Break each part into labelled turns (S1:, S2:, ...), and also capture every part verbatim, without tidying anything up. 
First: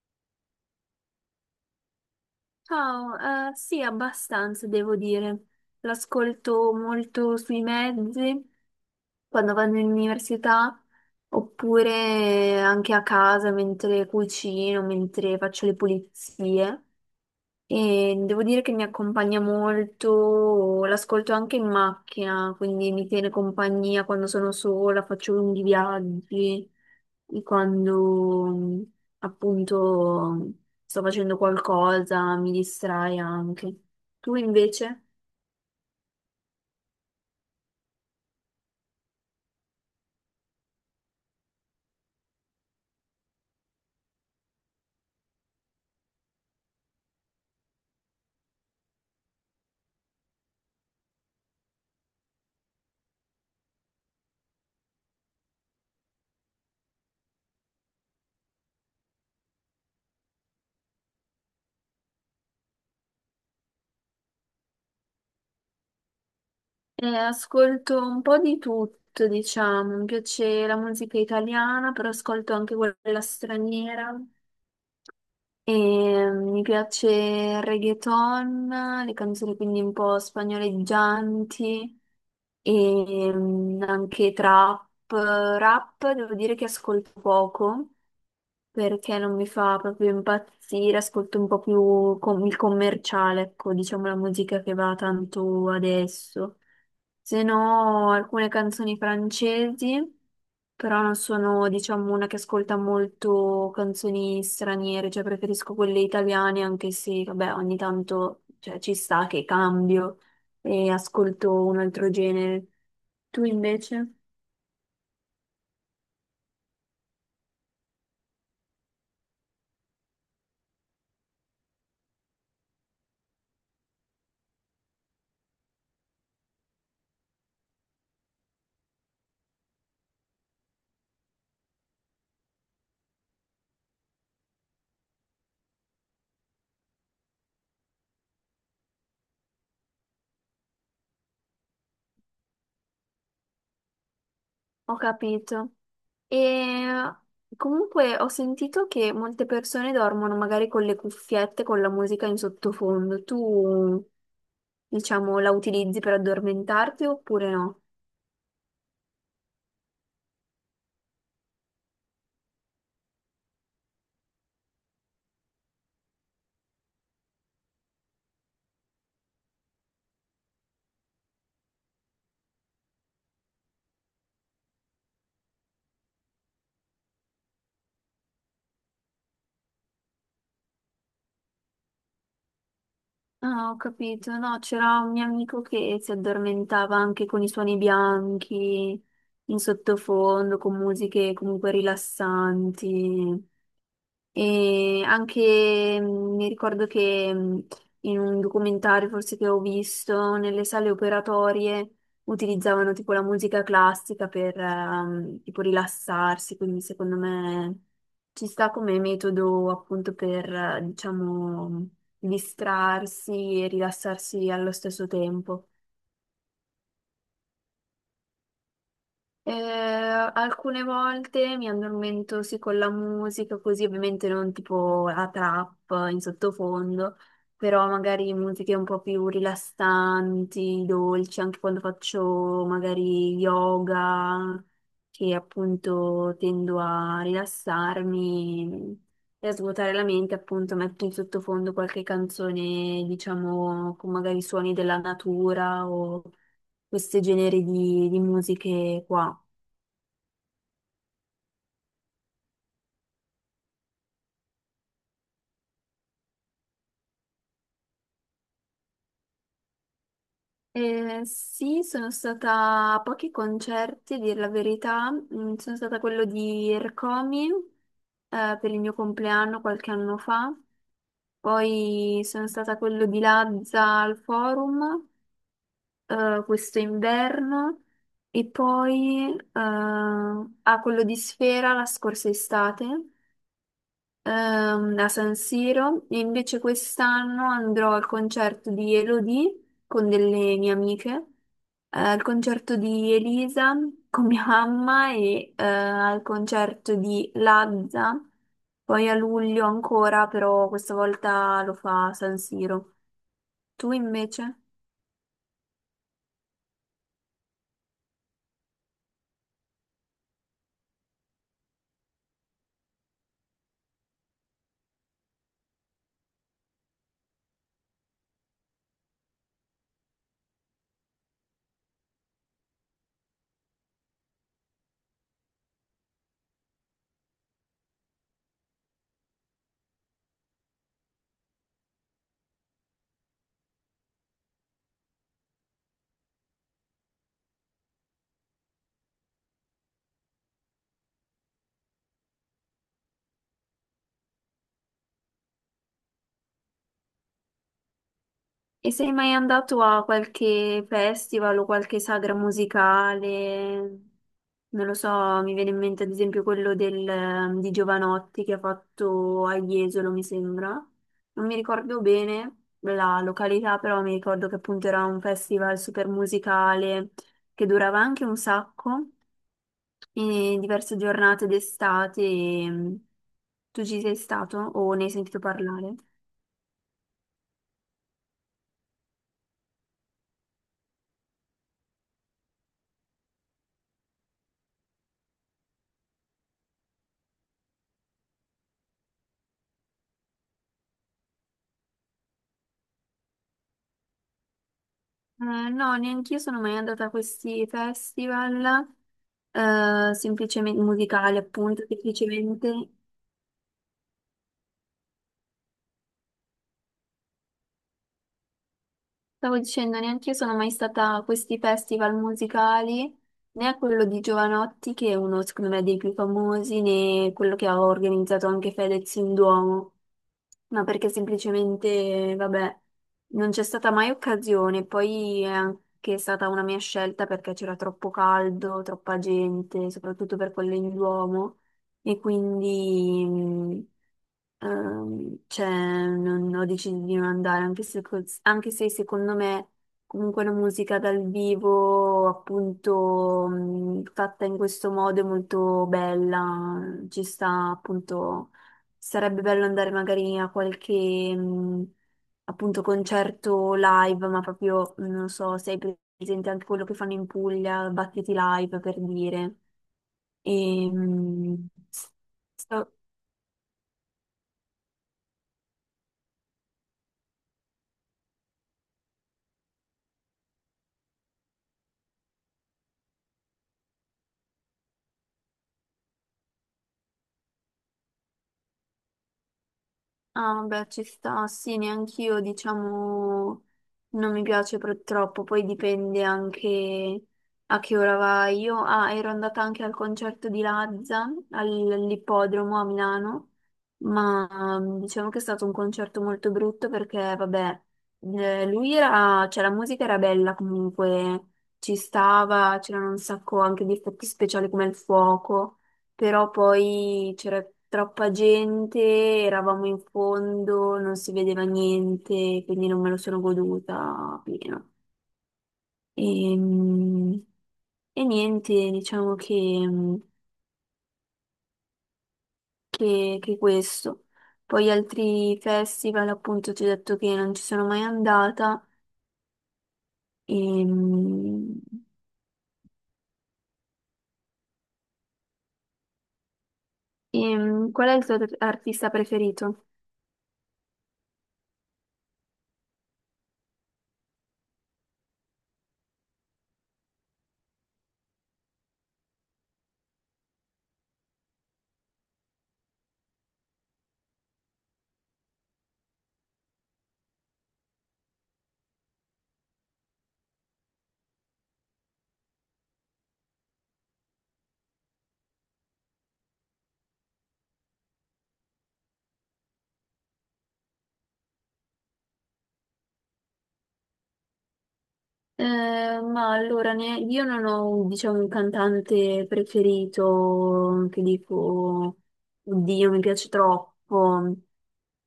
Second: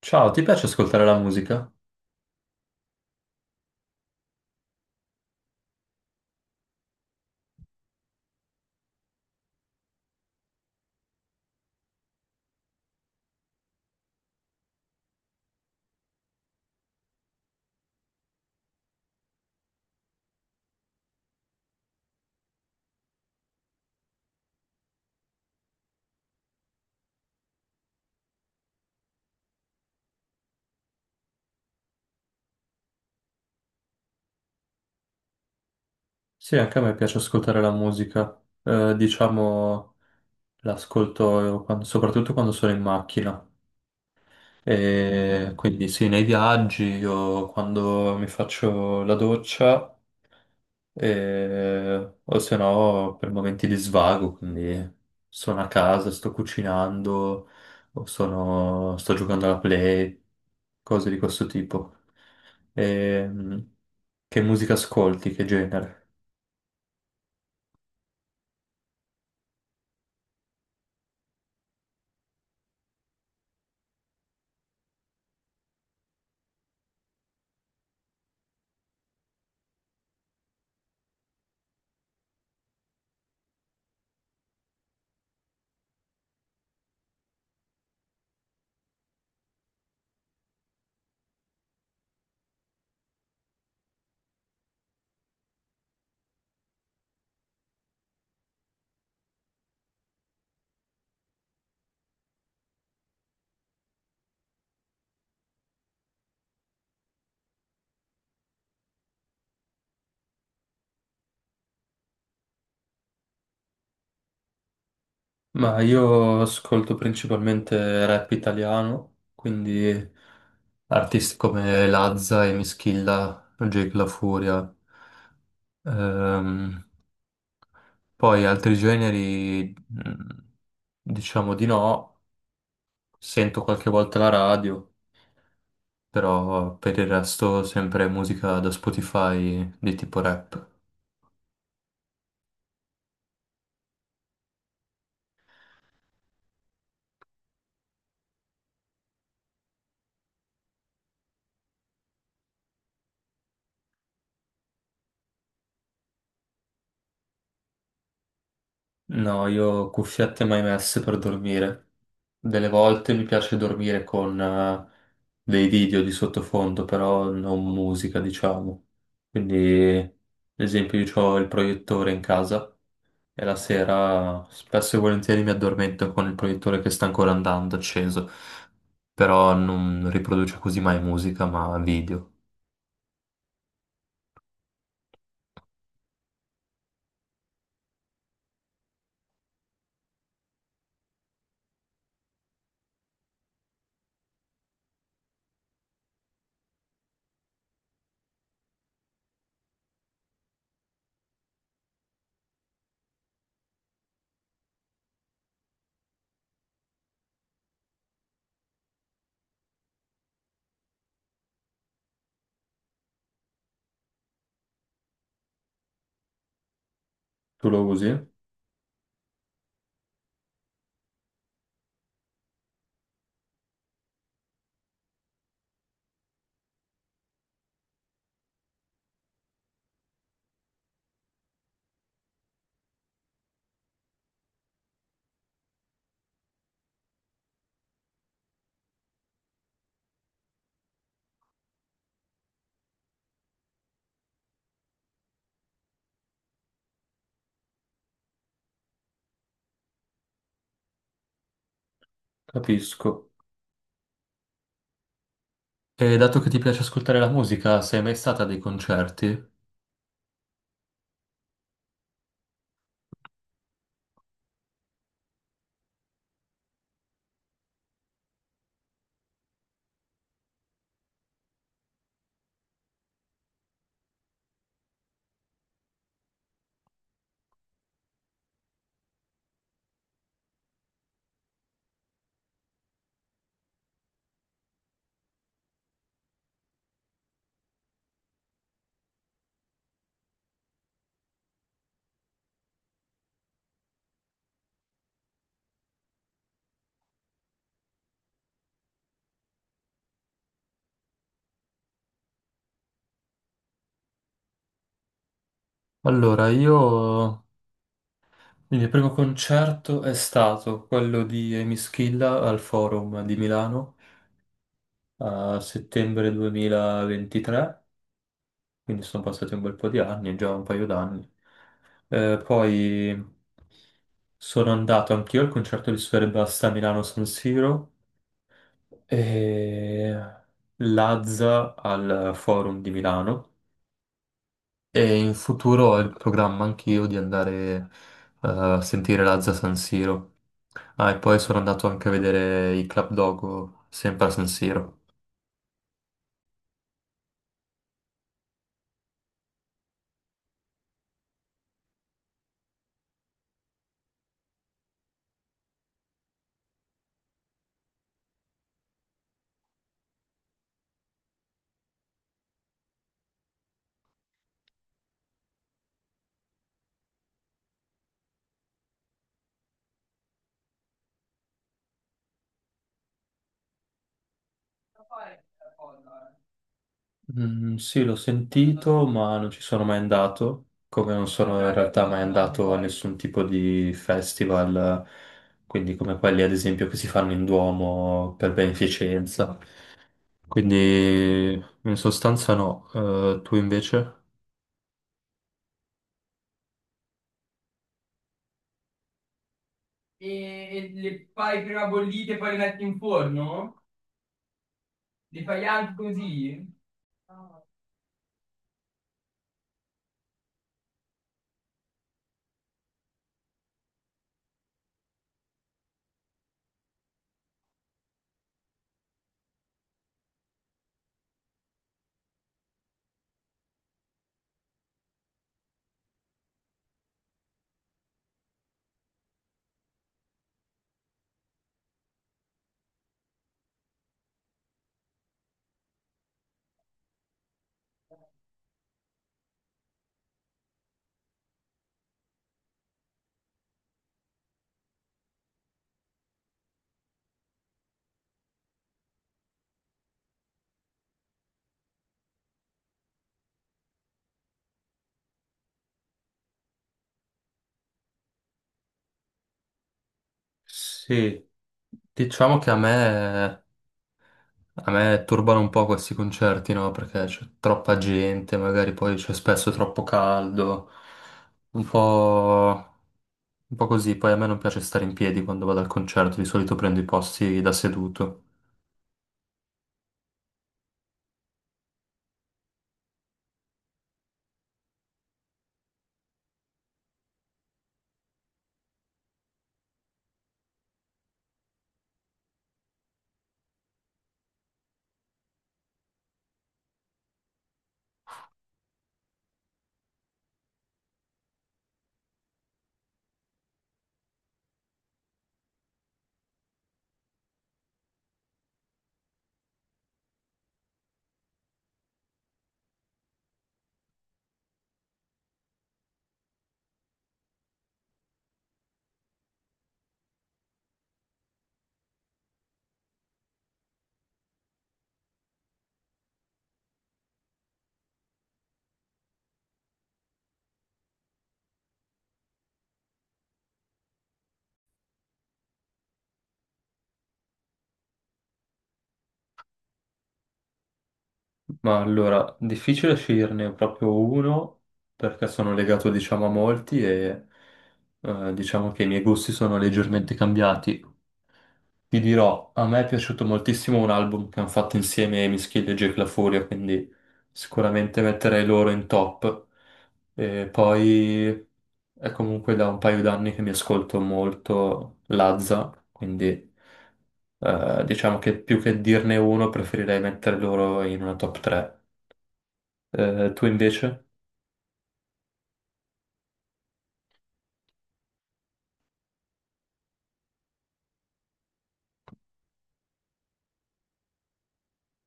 S1: Ciao, ti piace ascoltare la musica?
S2: Ciao, eh, sì, abbastanza devo dire. L'ascolto molto sui mezzi, quando vado in università, oppure anche a casa mentre cucino, mentre faccio le pulizie. E devo dire che mi accompagna molto, l'ascolto anche in macchina, quindi mi tiene compagnia quando sono sola, faccio lunghi viaggi, e quando mm, appunto sto facendo qualcosa, mi distrae anche. Tu invece?
S1: Sì, anche a me piace ascoltare la musica. Eh, diciamo, l'ascolto quando- soprattutto quando sono in macchina. E quindi sì, nei viaggi o quando mi faccio la doccia e- o se no per momenti di svago, quindi sono a casa, sto cucinando o sono- sto giocando alla play, cose di questo tipo. Ehm, che musica ascolti, che genere?
S2: Eh, ascolto un po' di tutto, diciamo, mi piace la musica italiana, però ascolto anche quella straniera. E mi piace il reggaeton, le canzoni quindi un po' spagnoleggianti e mm, anche trap. Rap devo dire che ascolto poco perché non mi fa proprio impazzire, ascolto un po' più com- il commerciale, ecco, diciamo la musica che va tanto adesso. Se no, alcune canzoni francesi, però non sono, diciamo, una che ascolta molto canzoni straniere, cioè preferisco quelle italiane, anche se, vabbè, ogni tanto, cioè, ci sta che cambio e ascolto un altro genere. Tu invece?
S1: Ma io ascolto principalmente rap italiano, quindi artisti come Lazza e Mischilla, Jake La Furia. Ehm, Poi altri generi, mh, diciamo di no, sento qualche volta la radio, però per il resto sempre musica da Spotify di tipo rap.
S2: Ho capito. E comunque ho sentito che molte persone dormono magari con le cuffiette, con la musica in sottofondo. Tu, diciamo, la utilizzi per addormentarti oppure no?
S1: No, io cuffiette mai messe per dormire. Delle volte mi piace dormire con eh, dei video di sottofondo, però non musica, diciamo. Quindi, ad esempio, io ho il proiettore in casa e la sera spesso e volentieri mi addormento con il proiettore che sta ancora andando acceso, però non riproduce così mai musica, ma video.
S2: Ah, ho capito. No, c'era un mio amico che si addormentava anche con i suoni bianchi in sottofondo, con musiche comunque rilassanti. E anche mh, mi ricordo che mh, in un documentario forse che ho visto, nelle sale operatorie utilizzavano tipo la musica classica per ehm, tipo rilassarsi, quindi secondo me ci sta come metodo appunto per eh, diciamo distrarsi e rilassarsi allo stesso tempo.
S1: Tu lo usi?
S2: Eh, alcune volte mi addormento sì con la musica, così ovviamente non tipo la trap in sottofondo, però magari musiche un po' più rilassanti, dolci, anche quando faccio magari yoga, che appunto tendo a rilassarmi e a svuotare la mente, appunto metto in sottofondo qualche canzone, diciamo, con magari suoni della natura o questi generi di, di musiche qua.
S1: Capisco. E dato che ti piace ascoltare la musica, sei mai stata a dei concerti?
S2: Eh, sì, sono stata a pochi concerti, a dire la verità. Mm, sono stata a quello di Ercomi, eh, per il mio compleanno qualche anno fa. Poi sono stata a quello di Lazza al Forum, eh, questo inverno. E poi, eh, a quello di Sfera la scorsa estate ehm, a San Siro, e invece quest'anno andrò al concerto di Elodie con delle mie amiche, eh, al concerto di Elisa con mia mamma e eh, al concerto di Lazza, poi a luglio ancora, però questa volta lo fa a San Siro. Tu invece?
S1: Allora, io quindi il primo concerto è stato quello di Amy Schilla al Forum di Milano a settembre duemilaventitré, quindi sono passati un bel po' di anni, già un paio d'anni. Eh, poi sono andato anch'io al concerto di Sfera Ebbasta a Milano San Siro e Lazza al Forum di Milano e in futuro ho il programma anch'io di andare eh, a sentire Lazza San Siro. Ah, e poi sono andato anche a vedere i Club Dogo, sempre a San Siro.
S2: E sei mai andato a qualche festival o qualche sagra musicale? Non lo so, mi viene in mente ad esempio quello del, ehm, di Giovanotti che ha fatto a Jesolo, mi sembra. Non mi ricordo bene la località, però mi ricordo che appunto era un festival super musicale che durava anche un sacco, e diverse giornate d'estate. e, ehm, Tu ci sei stato o ne hai sentito parlare?
S1: Mm, sì, l'ho sentito, ma non ci sono mai andato, come non sono in realtà mai andato a nessun tipo di festival, quindi come quelli ad esempio che si fanno in Duomo per beneficenza. Quindi in sostanza no. Eh, tu invece?
S2: Eh, no, neanche io sono mai andata a questi festival, eh, semplicemente
S1: E le
S2: musicali,
S1: fai
S2: appunto,
S1: prima bollite e poi le metti
S2: semplicemente.
S1: in forno? Le fai anche così?
S2: Stavo dicendo, neanche io sono mai stata a questi festival musicali, né a quello di Giovanotti, che è uno, secondo me, dei più famosi, né quello che ha organizzato anche Fedez in Duomo, ma perché semplicemente, vabbè, non c'è stata mai occasione. Poi è anche stata una mia scelta perché c'era troppo caldo, troppa gente, soprattutto per quello in Duomo. E quindi mh, ehm, cioè, non, ho deciso di non andare, anche se, cos- anche se secondo me comunque la musica dal vivo, appunto, mh, fatta in questo modo è molto bella, ci sta appunto, sarebbe bello andare magari a qualche... mh, appunto concerto live, ma proprio non so se hai presente anche quello che fanno in Puglia, Battiti Live per dire.
S1: Sì,
S2: Ehm,
S1: diciamo che a
S2: sto-
S1: me, a me turbano un po' questi concerti, no? Perché c'è troppa gente, magari poi c'è spesso troppo caldo, un po', un po' così. Poi a me non piace stare in piedi quando vado al concerto, di solito prendo i posti da seduto.
S2: ah, vabbè, ci sta, sì, neanch'io, diciamo, non mi piace pro- troppo, poi dipende anche a che ora vai. Io, ah, ero andata anche al concerto di Lazza, al- all'ippodromo a Milano, ma mm, diciamo che è stato un concerto molto brutto perché, vabbè, eh, lui era, cioè la musica era bella comunque, ci stava, c'erano un sacco anche di effetti speciali come il fuoco. Però poi c'era troppa gente, eravamo in fondo, non si vedeva niente, quindi non me lo sono goduta pieno. Ehm, E, niente, diciamo che, mm, che, che questo. Poi altri festival, appunto, ti ho detto che non ci sono mai andata. Ehm, ehm, Qual è il tuo artista preferito?
S1: Ma allora, difficile sceglierne proprio uno, perché sono legato, diciamo, a molti e eh, diciamo che i miei gusti sono leggermente cambiati. Ti dirò, a me è piaciuto moltissimo un album che hanno fatto insieme Emischid e Jake La Furia, quindi sicuramente metterei loro in top. E poi è comunque da un paio d'anni che mi ascolto molto Lazza, quindi eh, diciamo che più che dirne uno preferirei mettere loro in una top tre. Tu invece?
S2: Eh, ma allora, ne- io non ho, diciamo, un cantante preferito che dico, oddio, mi piace troppo,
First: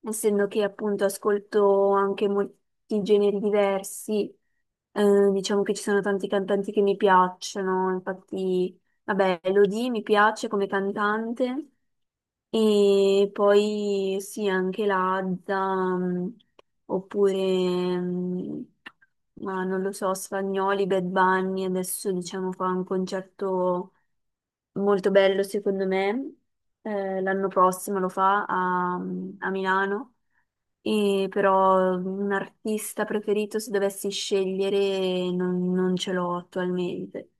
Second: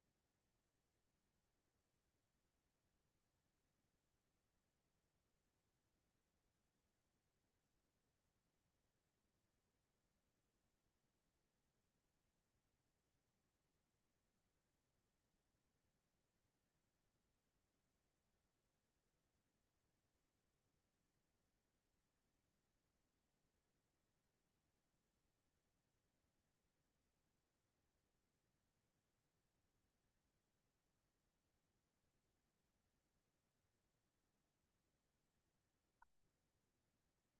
S2: essendo che appunto ascolto anche molti generi diversi, eh, diciamo che ci sono tanti cantanti che mi piacciono, infatti, vabbè, Elodie mi piace come cantante, e poi sì, anche l'Azza, mh, oppure, mh, ma non lo so, Sfagnoli, Bad Bunny, adesso diciamo fa un concerto molto bello secondo me. Eh, l'anno prossimo lo fa a, mm, a Milano, e però mm, un artista preferito se dovessi scegliere non, non ce l'ho attualmente.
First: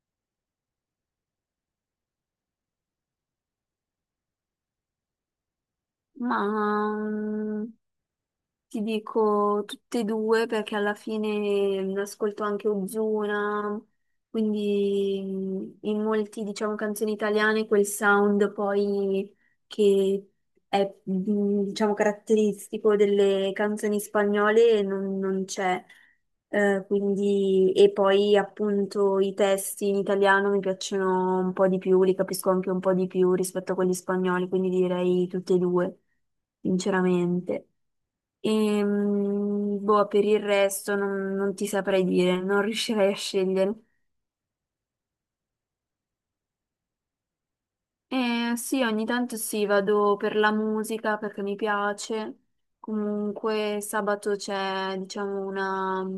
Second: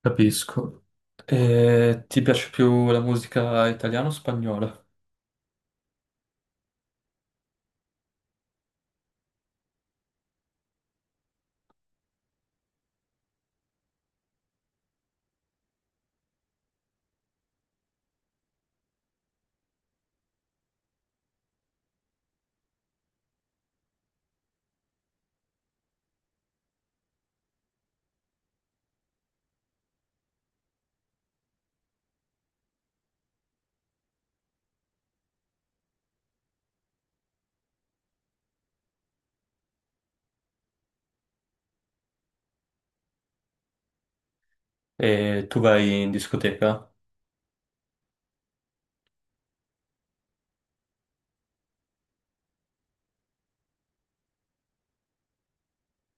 S1: Capisco. E ti piace più la musica italiana o spagnola?
S2: Ma... mm, ti dico tutte e due perché alla fine mh, ascolto anche Ozuna, quindi mh, in molti, diciamo, canzoni italiane quel sound poi che è, mh, diciamo, caratteristico delle canzoni spagnole non, non c'è. Eh, quindi, e poi appunto i testi in italiano mi piacciono un po' di più, li capisco anche un po' di più rispetto a quelli spagnoli, quindi direi tutte e due, sinceramente. E, boh, per il resto non, non ti saprei dire, non riuscirei a scegliere.
S1: E tu vai in discoteca?
S2: Eh, sì, ogni tanto sì, vado per la musica perché mi piace. Comunque sabato c'è, diciamo, una,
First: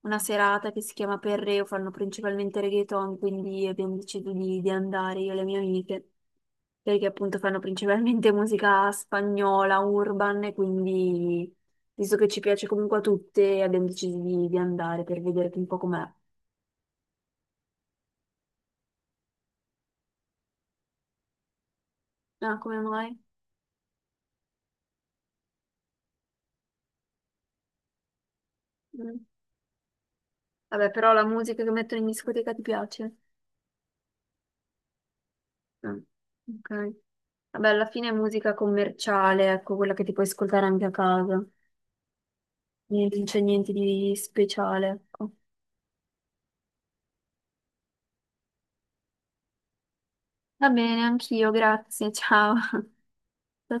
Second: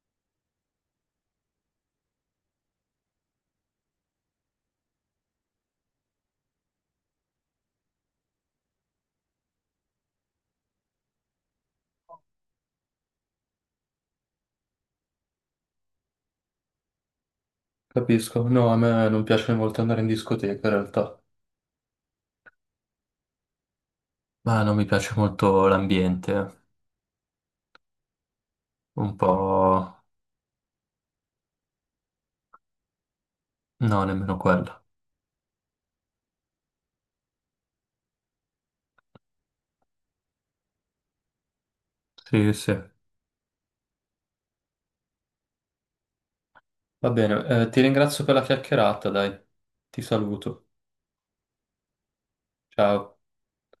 S2: una serata che si chiama Perreo, fanno principalmente reggaeton, quindi abbiamo deciso di, di andare io e le mie amiche, perché appunto fanno principalmente musica spagnola, urban, e quindi visto che ci piace comunque a tutte, abbiamo deciso di, di andare per vedere un po' com'è.
S1: Capisco, no, a me non piace molto andare in discoteca in realtà,
S2: Ah, come mai?
S1: ma non mi piace molto l'ambiente, un
S2: Mm.
S1: po'...
S2: Vabbè, però la musica che mettono in discoteca ti piace?
S1: No, nemmeno quello.
S2: Mm. Ok. Vabbè, alla fine è musica commerciale, ecco, quella che ti puoi ascoltare anche a casa.
S1: Sì, sì. Va
S2: Niente- non c'è niente di speciale, ecco.
S1: bene, eh, ti ringrazio per la chiacchierata, dai. Ti saluto.
S2: Va bene, anch'io, grazie, ciao.
S1: Ciao.
S2: Ciao, ciao.